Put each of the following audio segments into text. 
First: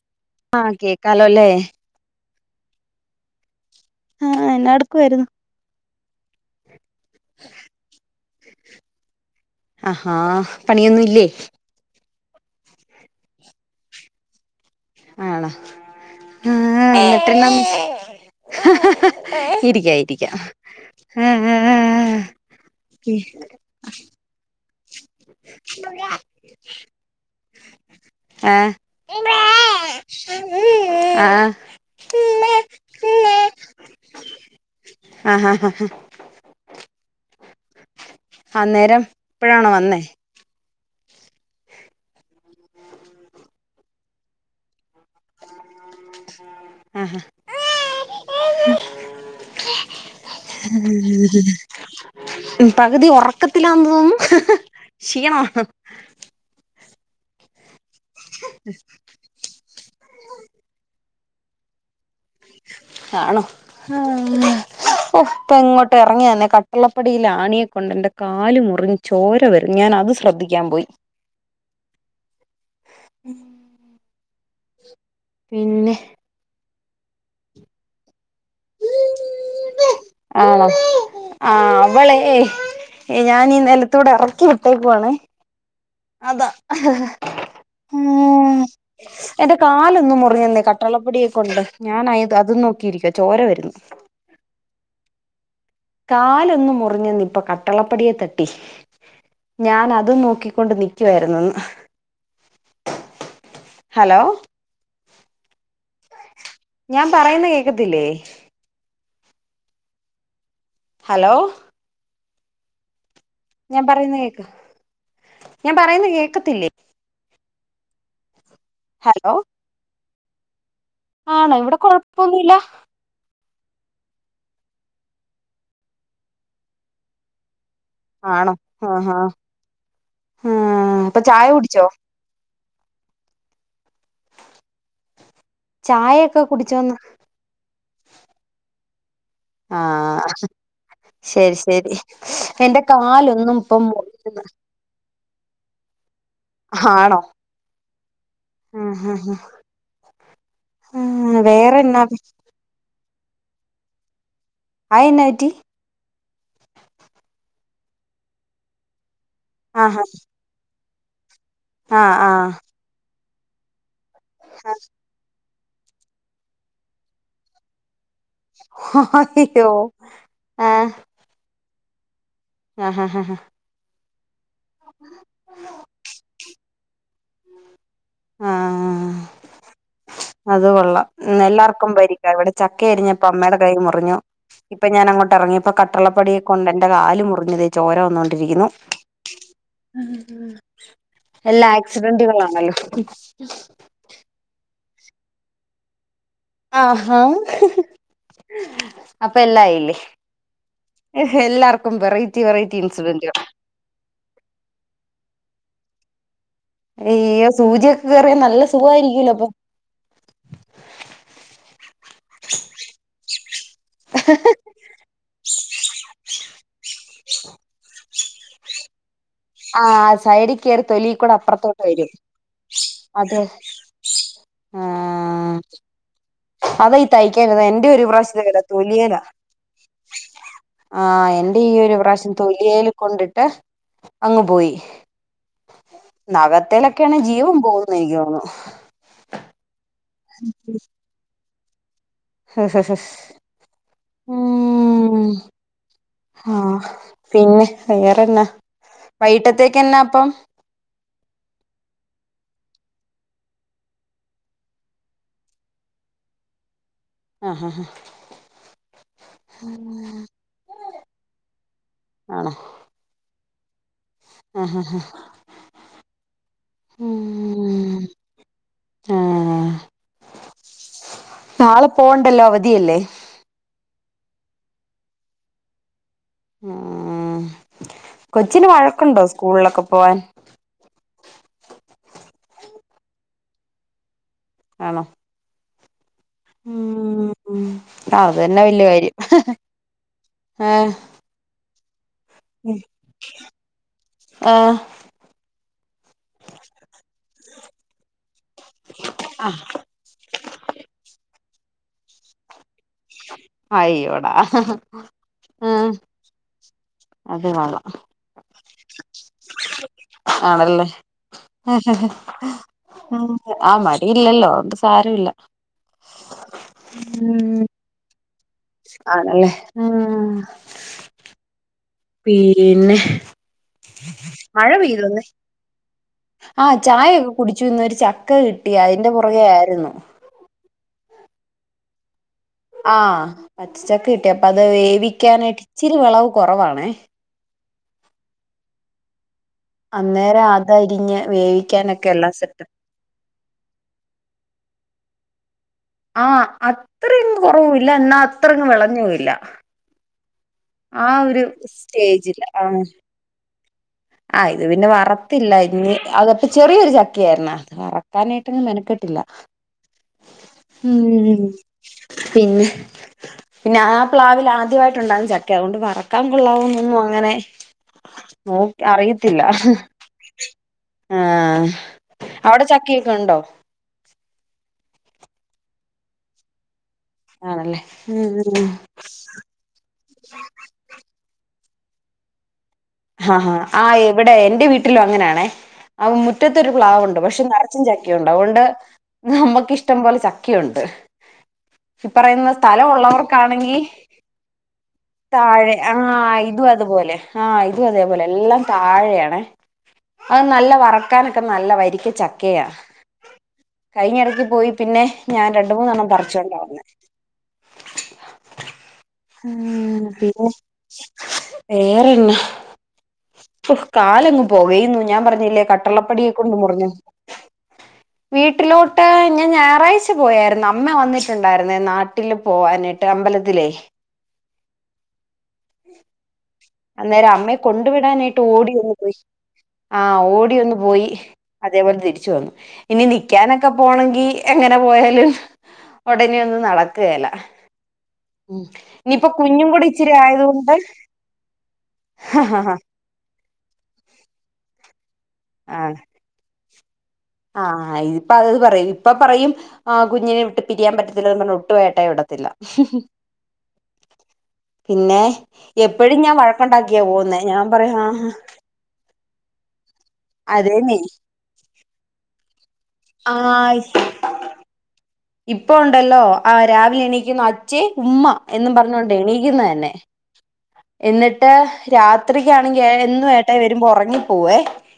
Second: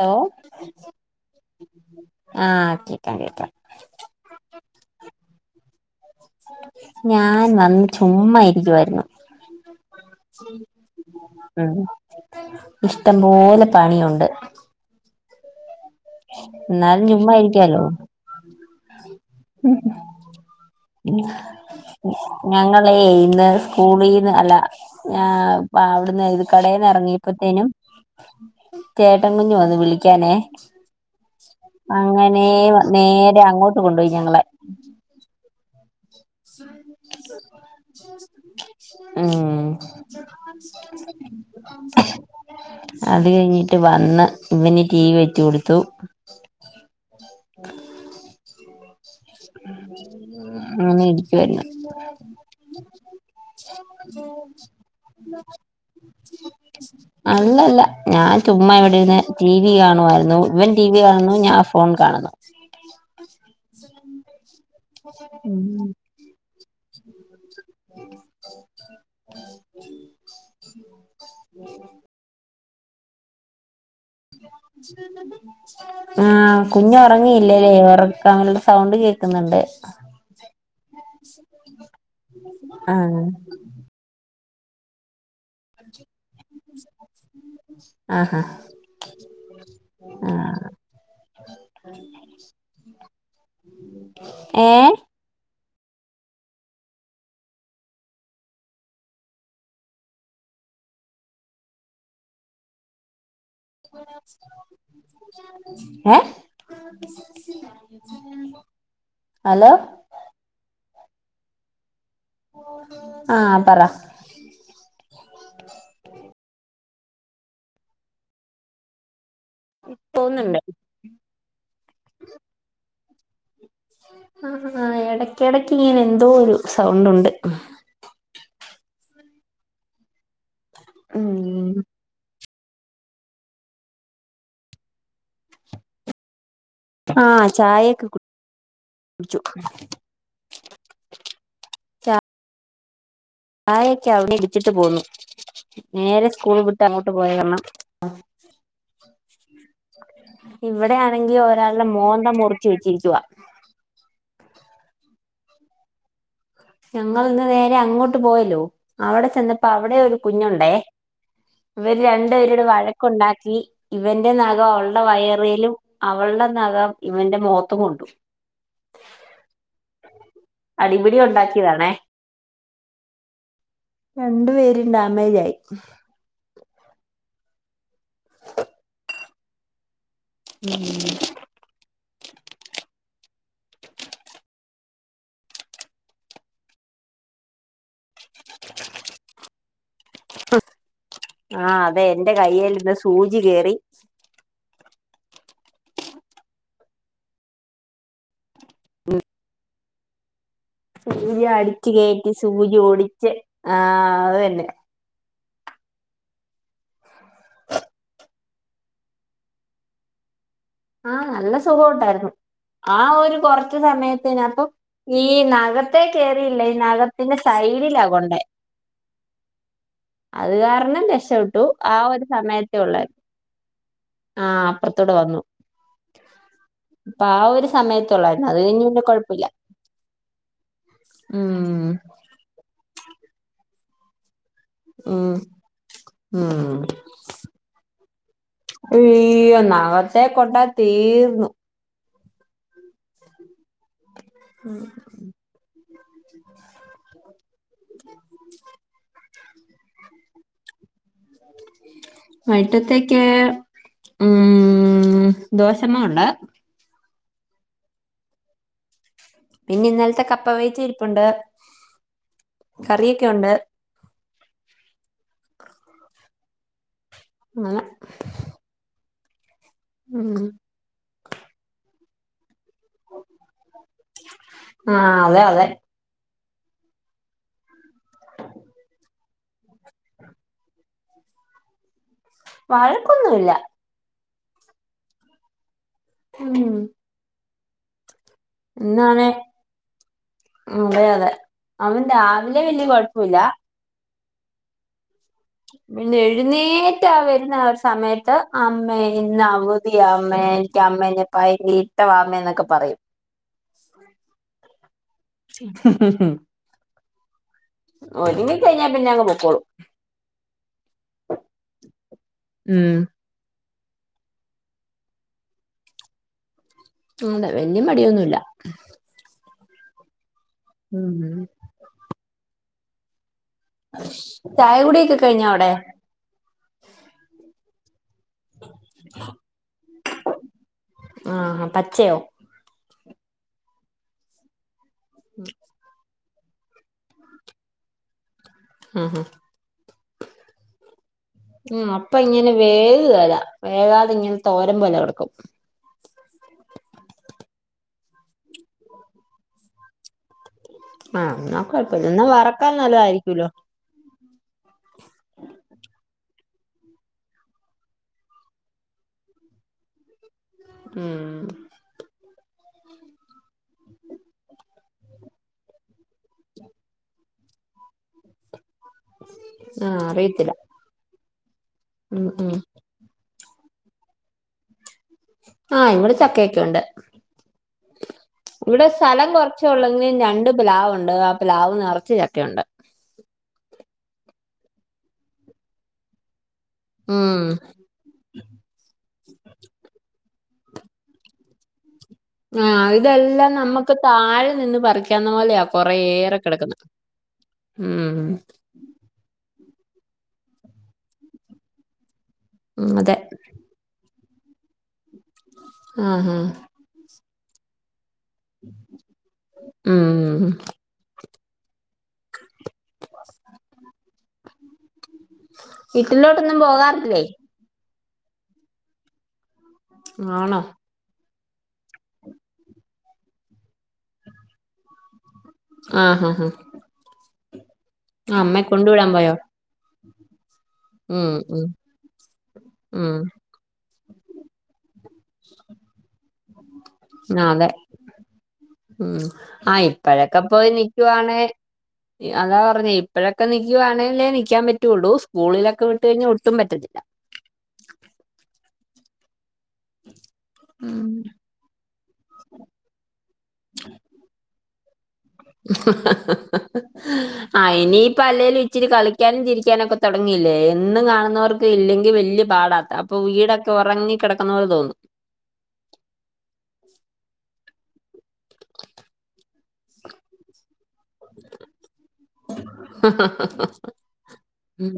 Hello ആഹ കേക്കാലോല്ലേ ആഹ കേക്കാം കേക്കാം ആഹ എന്ന എടക്കയിരുന്നു ഞാൻ വന്ന് ചുമ്മാ ഇരിക്കുവായിരുന്നു ആഹാ പണിയൊന്നും ഇല്ലേ ഇഷ്ടംപോലെ പണിയുണ്ട് ആണോ ഉ എന്നാലും ചുമ്മാ എന്നിട്ട്ന്ന ഇരിക്കാലോ ഹ ഹ ഹ ഇരിക്ക ഇരിക്ക ഞങ്ങള ഇന്ന് സ്കൂളീന്ന് അല്ല ആ, അവിടുന്ന് ഇത് കടയിൽന്ന ഇറങ്ങിയപ്പോത്തേനും ആഹ് ആഹ് ചേട്ടൻ കുഞ്ഞു വന്നു വിളിക്കാനേ അങ്ങനെ നേരെ അങ്ങോട്ട് കൊണ്ടുപോയി ഞങ്ങളെ ഹ് അന്നേരം ഉ ഇപ്പഴാണോ വന്നേ അത് കഴിഞ്ഞി ട്ട് വന്ന് ഇവനി ടി വി വെച് കൊടുത്തു ഉം [unintelligible] ഉ [unintelligible] അങ്ങനെ ഇരിക്കുവായിരുന്നു മ്മ് പകുതി ഉറക്കത്തില തൊന്നു ക്ഷീണ ഉ [unintelligible] അല്ലല്ല ഞാൻ ചുമ്മാ എവിടെന്ന് ടി വി കാണുമായിരുന്നു ഇവൻ ടി വി കാണുന്നു ഞാൻ ഫോൺ കാണുന്നു ആ ഇപ്പ ഉം ഇങ്ങോട്ട് ഇറങ്ങിയന്നെ കട്ടുള്ളപ്പടിയിലാണിയക്കെ കൊണ്ട് എൻ്റെ കാാല മുറിും ചോര വരും ഞാൻ അത് ശ്രദ്ധിക്കാൻ പോയി ഉം [inaudible] ഉ [inaudible] ആ കുഞ്ഞു ഉറങ്ങിയില്ലേ ലെ ഒറ താങ്കളുടെ സൗണ്ട് കേൾക്കുന്നുണ്ട് ആണോ ആ അവളെ ആഹ് ഞാൻ ഈ നെലത്തുടെ എറക്കി വിട്ടേക്കുവാണേ അതാ ആ ഹാ ഉം എന്റെ കാലൊന്നു മുറിഞ്ഞന്നെ കട്ടളപ്പടിയെ കൊണ്ട് ഞാൻ അയ് അത് നോക്കിയിരിക്കുവാ ചോര വരുന്നു ഏഹ് കാല് ഒന്ന് മുറിഞ്ഞെന്ന് ഇപ്പോ കട്ടളപ്പടിയെ തട്ടി. ഞാൻ അതും നോക്കിക്കൊണ്ട് നിക്കുവാരുന്നെന്ന് ഏഹ് ഞാ പറയുന്ന കേൾക്കത്തില്ലേ ഹലോ ഹലോ ആഹ് പറ ഞാ പറയുന്ന കേക്ക് ഞാൻ പറയുന്ന കേൾക്കത്തില്ലേ ഹലോ പൊന്നുണ്ട് ആണോ ഇവിടെ കൊഴപ്പൊ ഒന്നുഇല്ല ആഹഹഹ എടക്ക് എടക്ക് ഇങ്ങനെ എന്തോ ഒരു സൗണ്ട് ഉണ്ട് ആണോ ആഹ ആഹ് അപ്പൊ ചായ ഉം കുടിച്ചോ? ചായയൊക്കെ കുടിച്ചോന്ന് ആഹ ചായൊക്കെ കു ആഹ ശരി ശരി എന്റെ കാലൊ ആയയൊക്കെ അവിടെ ഇടിച്ചിട്ട് പോന്നു നേരെ സ്കൂള് വിട്ടങ്ങോട്ട് ആണോ പോയ കാരണം അ ആഹ് ആഹ് ഇവിടെയാണെങ്കി ആഹ് ഒരാളുടെ വേറെന്നാ മോന്ത മുറിച്ചു വെച്ചിരിക്കുവാ അയെന്നാ പറ്റി ഞങ്ങളിന്ന് നേരെ അങ്ങോട്ട് പോയല്ലോ അവിടെ ചെന്നപ്പോ ആഹ് അവിടേം ഒരു കുഞ്ഞുണ്ടെ ഇവര് ആഹ് ആഹ് രണ്ടുപേരൂടെ വഴക്കുണ്ടാക്കി ഇവന്റെ നഖം അവളുടെ വയറേലും അവളുടെ നഖം ഇവന്റെ മുഖത്തും കൊണ്ടു ആയ്യോ ആ ക്കിയതാണേ ആഹ് ആഹ് ആഹ് ആഹ് രണ്ടു പേരും ഡാമേജായി ആഹ് അത് കൊെള്ളാം ഇന്നില്ലാർക്കും പരിക്കാ ഇവിടെ ചക്ക അരിഞ്ഞപ്പൊ അമ്മേടെ കൈ മുറിഞ്ഞു. ഇപ്പൊ ഞാനങ്ങോട്ടെറങ്ങിപ്പോ കട്ടളപ്പടിയെ കൊണ്ടെന്റെ കാലു മുറിഞ്ഞു ഇതേ ചോര വന്നോ ണ്ടിരിക്കുന്നു ആ എല്ലാം അതെ എന്റെ ആക്സിഡന്റുകളാണല്ലോ കയ്യിൽ ഇന്ന് സൂചി കേറി ആഹാ അപ്പോ എല്ലായില്ലേ സൂചി അടിച്ചു എല്ലാർക്കും കയറ്റി വെറൈറ്റി സൂചി വെറൈറ്റി ഓടിച്ച് ഇൻസിഡന്റുകൾ ആ അത് തന്നെ ഏയ് സൂചയൊക്കെ കേറിയാ നല്ല സുഖാരിക്കുല്ലോ അപ്പം ആ നല്ല സുഖവൊണ്ടാരുന്നു ആ ഒരു കൊറ ച്ച് സമയത്തിനപ്പം ഈ നഖത്തെ കേ റിയില്ല ഈ നഖത്തിന്റെ സൈഡിലാ കൊണ്ടേ ആഹ് അത് സൈഡിൽ കയറി കാരണം തൊലി കൂടെ രക്ഷപ്പെട്ടു അപ്പുറത്തോട്ട് ആ വരും ഒരു സമയത്തെ ഒള്ളായി അത് ആഹ് അപ്പറത്തൂടെ വന്നു. ആഹ് അതാ ഈ അപ്പൊ ആ തയ്ക്കാൻ ഇരുന്ന എന്റെ ഒരു സമയത്തുള്ളായിരുന്നു അത് കഴിഞ്ഞ് പിന്നെ [unintelligible] കൊഴപ്പില്ല ആഹ് എന്റെ ഈ ഉം ഒരു പ്രാവശ്യം തൊലിയെൽ കൊണ്ടിട്ട് അങ്ങ് പോയി ഉം ഉം നഖത്തേലൊക്കെയാണ് ജീവം പോകുന്ന എനിക്ക് തോന്നുന്നു. നഖത്തെ കൊണ്ട തീർന്നു മ് ഉം മ് ആഹ് പിന്നെ വേറെന്നാ? വൈകിട്ടത്തേക്കെന്നാ അപ്പം? വൈട്ടത്തേക്ക് മ് ദോശമാവ് ഒണ്ട്. ആഹ് ഹാ ഹാ പിന്നെ ഇന്നലത്തെ കപ്പ വേവിച്ച ഇരിപ്പുണ്ട്, ആണോ കറിയൊക്കെ ഒണ്ട്. ആഹ് ഹാ ഹാ നാളെ ആഹ് മ് നാളെ പോണ്ടല്ലോ അവധിയല്ലേ. ആഹ് അതെ അതെ. മ് കൊച്ചിന് വഴക്കുണ്ടോ സ് സ്കൂളിലൊക്കെ പോവാൻ വഴക്കൊന്നുല്ല. ആണോ? മ് ഉം ഉം അത് തന്നെ വല്യ കാര്യം ആഹ് അതെ അതെ അവൻ രാവിലെ വല്യ കൊഴപ്പില്ല ആഹ് പിന്നെ എഴുന്നേറ്റാ വരുന്നെ ആ ഒരു സമയത്ത് അമ്മേ ഇന്ന് ആഹ് അവധിയമ്മേ എനിക്ക് അമ്മേനെ ഭയങ്കര ഇട്ടവാ അമ്മേയെന്നൊക്ക പറയും അയ്യോടാ ആഹ് അത് വേ [unintelligible] ളാം ഒരുങ്ങി കഴിഞ്ഞാൽ പിന്നെ അങ്ങ് പൊക്കോളും ആണല്ലേ ആ ഉ ഉം [unintelligible] ആ മടിയില്ലല്ലോ അതുകൊണ്ട് സാരില്ല അതെ വലിയ മടിയൊന്നുമല്ല ആണല്ലേ ആഹ് ഉംഉം പിന്നെ മഴ ചായ പെയ്തോ കുടിയൊക്കെ ഇന്ന് കഴിഞ്ഞോ അവിടെ ആഹ് ചായൊക്കെ കുടിച്ചു ഇന്ന് ഒരു ചക്ക കിട്ടി അതിന്റെ പുറകെ ആയിരുന്നു ആഹ് പച്ചയോ ആഹ് പച്ചച്ചക്ക കിട്ടി അപ്പ അത് വേവിക്കാനായിട്ട് ഇച്ചിരി വെളവ് കൊറവാണേ ആഹ് ആഹ് അന്നേരം അത് അരിഞ്ഞ് ഉം അപ്പൊ ഇങ്ങനെ വേകുകേല വേകാതെ ഇങ്ങനെ തോരൻ പോലെ കെടക്കും ആഹ് അത്രയങ് കൊറവുയില്ല എന്നാ അത്രങ്ങും വെളഞ്ഞുവില്ല ആ ഒരു എന്നാ കുഴപ്പമില്ല എന്നാ സ്റ്റേജില് വറക്കാൻ ആഹ് നല്ലതായിരിക്കുമല്ലോ ആ ഇത് പിന്നെ വറത്തില്ല ഇനി അക- ചെറിയൊരു ചക്ക ആയിരുന്നു അത് വറക്കാനായിട്ടൊന്നും മെനക്കെട്ടില്ല ഉം പിന്നെ പിന്നെ ആ പ്ലാവിൽ ആദ്യമായിട്ട് ഉണ്ടാകുന്ന ചക്കയാ അതൊണ്ട് വറക്കാൻ കൊള്ളാവൊന്നൊന്നും അങ്ങനെ നോ അറിയത്തില്ല. ആ അറിയത്തില്ല ആഹ് ഉം ഉം ഔടെ ചക്കയൊക്കെ ഇണ്ടോ ആഹ് ഇവിടെ ചക്ക്യോക്കെ ഉണ്ട് ആണെല്ലേ ഇവിടെ സ്ഥലം കുറച്ച് ഉള്ളങ്കിലും രണ്ട് പ്ലാവ്ണ്ട് ആ പ്ലാവ് നിറച്ച് ചക്ക ഉണ്ട് ആ അ ആ ഇവിടെ എൻ്റെ വീട്ടിലും അങ്ങനെയാണെ അ മുറ്റത്തെരു പ്ലാവുണ്ട് ഉം പക്ഷെ നിറച്ചും ചക്കയുണ്ട് അതുകൊണ്ട് നമുക്ക് ഇഷ്ടംപോലെ ചക് ക്കണ്ട് ഈ പറയുന്ന ആ ഇതെല്ലാം സ്ഥലമള്ളവർക്കാണെങ്കി നമുക്ക് താഴെ നിന്ന് പറിക്കാവുന്ന പോലെയാ താഴെ ആ കുറേയേറെ ഇതും കിടക്കുന്നത് അതുപോലെ ആ ഇതും അതേപോലെ ഉം എല്ലാം താഴെയാണ് അത് നല്ല വറക്കാനൊക്കെ നല്ല വരിക്ക ചക്കയാണ് ഉം, അതെ കഴിഞ്ഞടു പോയി പിന്നെ ഞാൻ രണ്ട് മൂന്നെണ്ണം ആ ഹാ പറിച്ചോണ്ട വന്നേ ഉം വേറെന്ന കാലങ്ങ് പുകയുന്ന ഞാൻ പറഞ്ഞില്ലേ. കട്ടറ്ളപ്പടി ഒക്കെട്ഞ്ഞ് വീട്ടിലോട്ടൊന്നും മുറിഞ്ഞ് പോകാറില്ലേ വീട്ടിലോട്ട് ഞായറാഴ്ച ആണോ പോയായിരുന്നു അമ്മ വന്നിട്ടുണ്ടായിരുന്നേ നാട്ടില് പോവാനിട്ട് അമ്പലത്തിലേ ആഹ് ആഹ് ഹഹ അന്നേരം അമ്മയെ കൊണ്ടു വിടാനായിട്ട് ഓടി അങ്ങ് പോയി പോയോ ആ ഓടി ഒന്ന് പോയി ഉം ഉം അതേപോലെ തിരിച്ചു വന്നു ഇനി ഉം നിക്കാനൊക്കെ പോണെങ്കി എങ്ങനെ പോയാലും ഒടനെ ഒന്നും നടക്കേല ആ, അതെ ഉം ആ ഇപ്പോഴൊക്കെ പോയി ആയതുകൊണ്ട് നിക്കുവാണേ ഈ അതാ പറഞ്ഞേ ഇപ്പഴൊക്കെ നിക്കുവാണെങ്കിലേ നക്കാൻ പറ്റ പറ്റൂളു സ്കൂളിലൊക്കെ വിട്ട് കഴിഞ്ഞൽ ഒട്ടും പറ്റത് ആ ഇതിപ്പ അത് പറയും ഇപ്പൊ പറയും ആഹ് കുഞ്ഞിനെ വിട്ട് പിരിയാൻ ഉം പറ്റത്തില്ലന്ന് പറഞ്ഞ് ഒട്ട് വേട്ടേ വിടത്തില്ല [inaudible] പിന്നെ എപ്പഴും ഞാൻ വഴക്കുണ്ടാക്കിയാ പോന്നേ ഞാൻ പറയും ആ ഇനിയിപ്പ ആ അല്ലേലും ഇച്ചിരി കളിക്കാനും ചിരിക്കാനൊക്കെ തുടങ്ങിയില്ലെ എന്നും കാണുന്നവർക്ക് ഇല്ലെങ്കിൽ വല്യ പാടാ അപ്പൊ വീടൊക്കെ ഒറങ്ങി കെടക്കുന്ന പോലെ തോന്നും ഇപ്പം ഉണ്ടല്ലോ ആ രാവിലെ എണിക്കുന്നു അ അച്ചിയെ ഉമ്മ എന്നും പറഞ്ഞോണ്ട് എണീക്കുന്ന തന്നെ എന്നിട്ട് രാത്രിക്ക് ആണെങ്കി എന്നും ഏട്ടായി വരുമ്പോ ഒറങ്ങിപ്പോവേ ഉം.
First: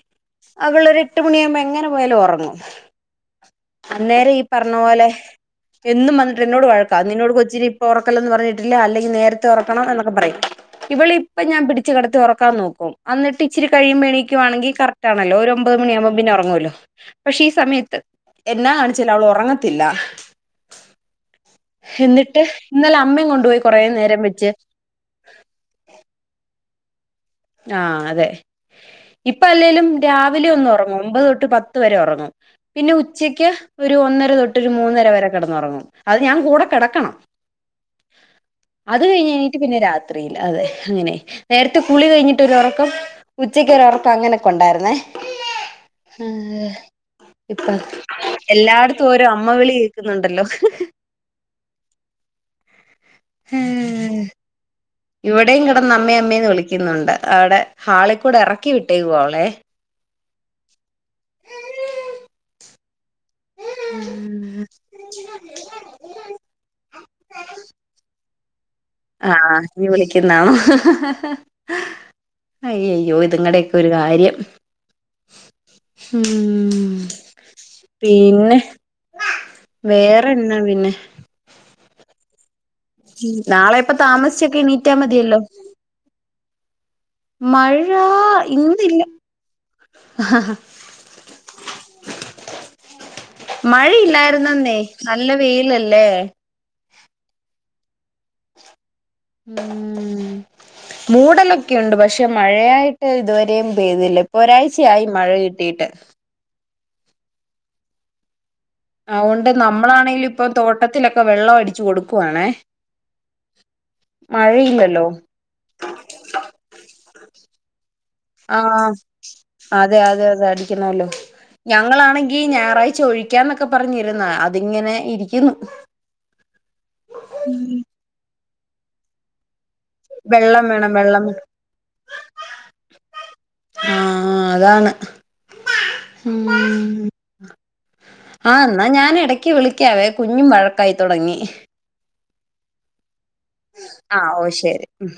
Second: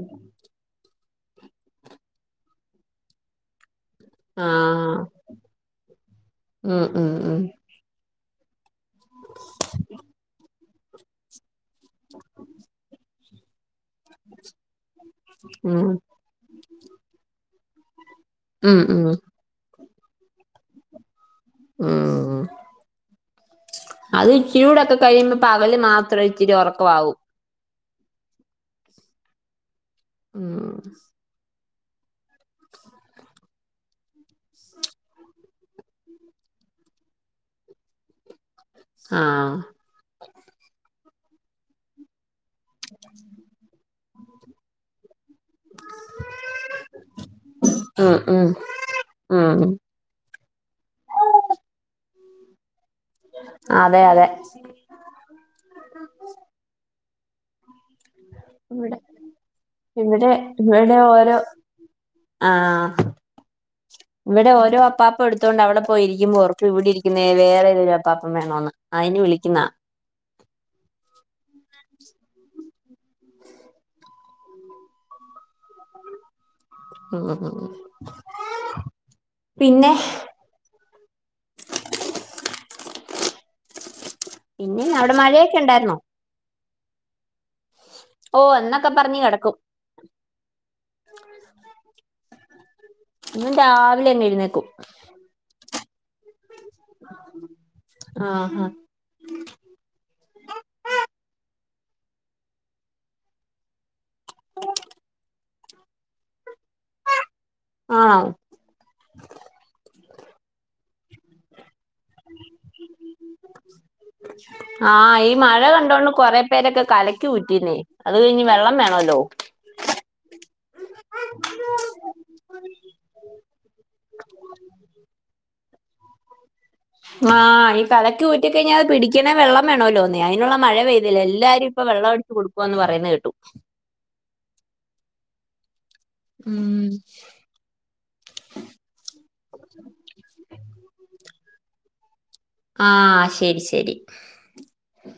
അവൾ ഒരു എട്ട് മണിയാകുമ്പോ എങ്ങനെ പോയാലും ഉറങ്ങും അന്നേരം ഈ ആ പറഞ്ഞ പോലെ എന്നും വന്നിട്ട് എന്നോട് ഉം വഴക്കാ ഉം നിന്നോട് ഉം കൊച്ചിനെ ഇപ്പം ഉറക്കല്ല്ന്ന് പറഞ്ഞി് ഇല്ല അല്ലെങ്കിൽ നേരത്തെ ഉറക്കണം എന്നൊക്കെ പറയും ഇവള് ഇപ്പം ഞാൻ പിടിച്ചച്ച് കടത്തി ഉറക്കാൻ നോക്കും അന്നിട്ട് ഇച്ചരി കഴിയുമ്പോ എണീക്കുവാണെങ്കിൽ കററ്റ് ആണോല്ലോ ഒര് ഒമ്പത് ഉം മണിയാകുമ്പം പിന്നെ ഉറങ്ങുമല്ലോ പക്ഷെ ഈ സമയത്ത് എന്നാ ഉം ഉം കാണിച്ചൽ അവള് ഉറങ്ങത്തില്ല ഉം എന്നിട്ട് ഇന്നലെ അമ്മയും കൊണ്ടുപോയി കുറേ നേരം അത് വെച്ച് ഇച്ചിരുടൊക്കെ കഴിയുമ്പോ പകല് മാത്രം ഒരു ഇച്ചിരി ഉറണും വാവു ആ അതെ ഇപ്പം അല്ലേലും രാവിലെ ഒന്ന് ഉം. ഉറങ്ങും ഒമ്പത് തൊട്ട് പത്ത് വരെ ഉറങ്ങും പിന്നെ ഉച്ചയ്ക്ക് ഒരു ഒന്നര തൊട്ട് ഒരു മൂന്നര വരെ കിടന്ന് ഉറങ്ങും അത് ഞാൻ കൂടെ കി കിടക്കണം [inaudible] അത് ആ കഴിഞ്ഞ് കഴിഞ്ഞിട്ട് പിന്നെ രാത്രിയില് അതെ അങ്ങനെ നേരത്തെ കുളി കഴിഞ്ഞിട്ട് ഒരു ഉറക്കം ഉച്ചക്ക് ഒരോർക്കം അങ്ങനെയൊക്കെ ഉണ്ടായിരുന്നേ [inaudible] [inaudible] ഇപ്പൊ ഉം ഉം എല്ലായിടത്തും ഓരോ അമ്മ ഉം. വിളി കേക്കുന്നുണ്ടല്ലോ [inaudible] ഏ അതെ അതെ ഇവിടെയും കിടന്ന് അമ്മേ അമ്മേന്ന് വിളിക്കുന്നുണ്ട് അവിടെ ഹാളി കൂടെ ഇറക്കി വിട്ടേ ഇവിടെ അവളെ ഇവിടെ ഇവിടെ ഓരോ ആ ഇവിടെ ഓരോ അപ്പാപ്പ എടുത്തൊണ്ട് അവിടെ പോയിരിക്കുമ്പോൾ പുറത്ത് ഇവിടെ ഇരിക്കുന്ന വേറെ ഏത ഒരു അപ്പാപ്പ അപ്പം വേണോന്ന് അയിന് ആ വിളിക്കുന്ന നീ വിളിക്കുന്നോ അയ്യ അയ്യോ ഇതിങ്ങടേക്കെ ഒരു കാര്യം ഉം ഉം ഉം പീന്നെ പിന്നെ വേറെണാ പിന്നെ നാളെ ഇപ്പെ താമസിച്ചൊക്കെ പിന്നെ എണീറ്റാ അവിടെ മതിയല്ലോ മഴയൊക്കെ ഉണ്ടായിരുന്നോ മഴ ഓ എന്നൊക്കെ ഇന്നില്ല പറഞ്ഞ് കിടക്കും ആഹ് ഇന്നും മഴ രാവിലെ അങ്ങ് എഴുന്നേക്കും ഇല്ലാറ്ന്നെന്നെ നല്ല വെയില ആഹ് ആഹ് ഉം മൂടലൊക്കെ ഇണ്ട്. പക്ഷെ മഴയായിട്ട് ഇതുവരെയും പെയ്തില്ല ഇപ്പൊ ഒരാഴ്ചയായി മഴ കിട്ടി ഇട്ട് ആണൊ ഇപ്പം തോട്ടത്തിലൊക്കെ വെള്ളം അടിച്ചു കൊടുപ്വാണേ ആഹ് ഈ മഴ കണ്ടോണ്ട് കൊറെ പേരൊക്കെ കലക്കി ഊറ്റിന്നേ അത് കഴിഞ്ഞ് വെള്ളം ആഹ് വേണല്ലോ അതെ അതെ അതെ അടിക്കണോല്ലോ ഞങ്ങളാണെങ്കി ഞായറാഴ്ച ഒഴിക്കാന്നൊക്കെ പറഞ്ഞിരുന്ന. അതിങ്ങനെ ഇരിക്കുന്നു മാഹ് ഈ കലക്ക് ഊറ്റി കഴിഞ്ഞ അത് പിടിക്കെണെ വെള്ളം വേണോല്ലോന്നെ അയ്നുള്ള വെള്ളം മഴ വേണം പെയ്തില്ല. വെള്ളം എല്ലാരും ഇപ്പൊ വെള്ളം എടുത്ത് കൊടുക്ക്വ എന്ന് പറയുന്ന കേട്ടു ആഹ് അതാണ് ഉം ആ എന്നാ ഞാനു എടക്ക് വിളിക്കാവേ. കുഞ്ഞും വഴക്കായി തൊടങ്ങി ആഹ് ശ് ആഹ് ഓ ശെരി ഉം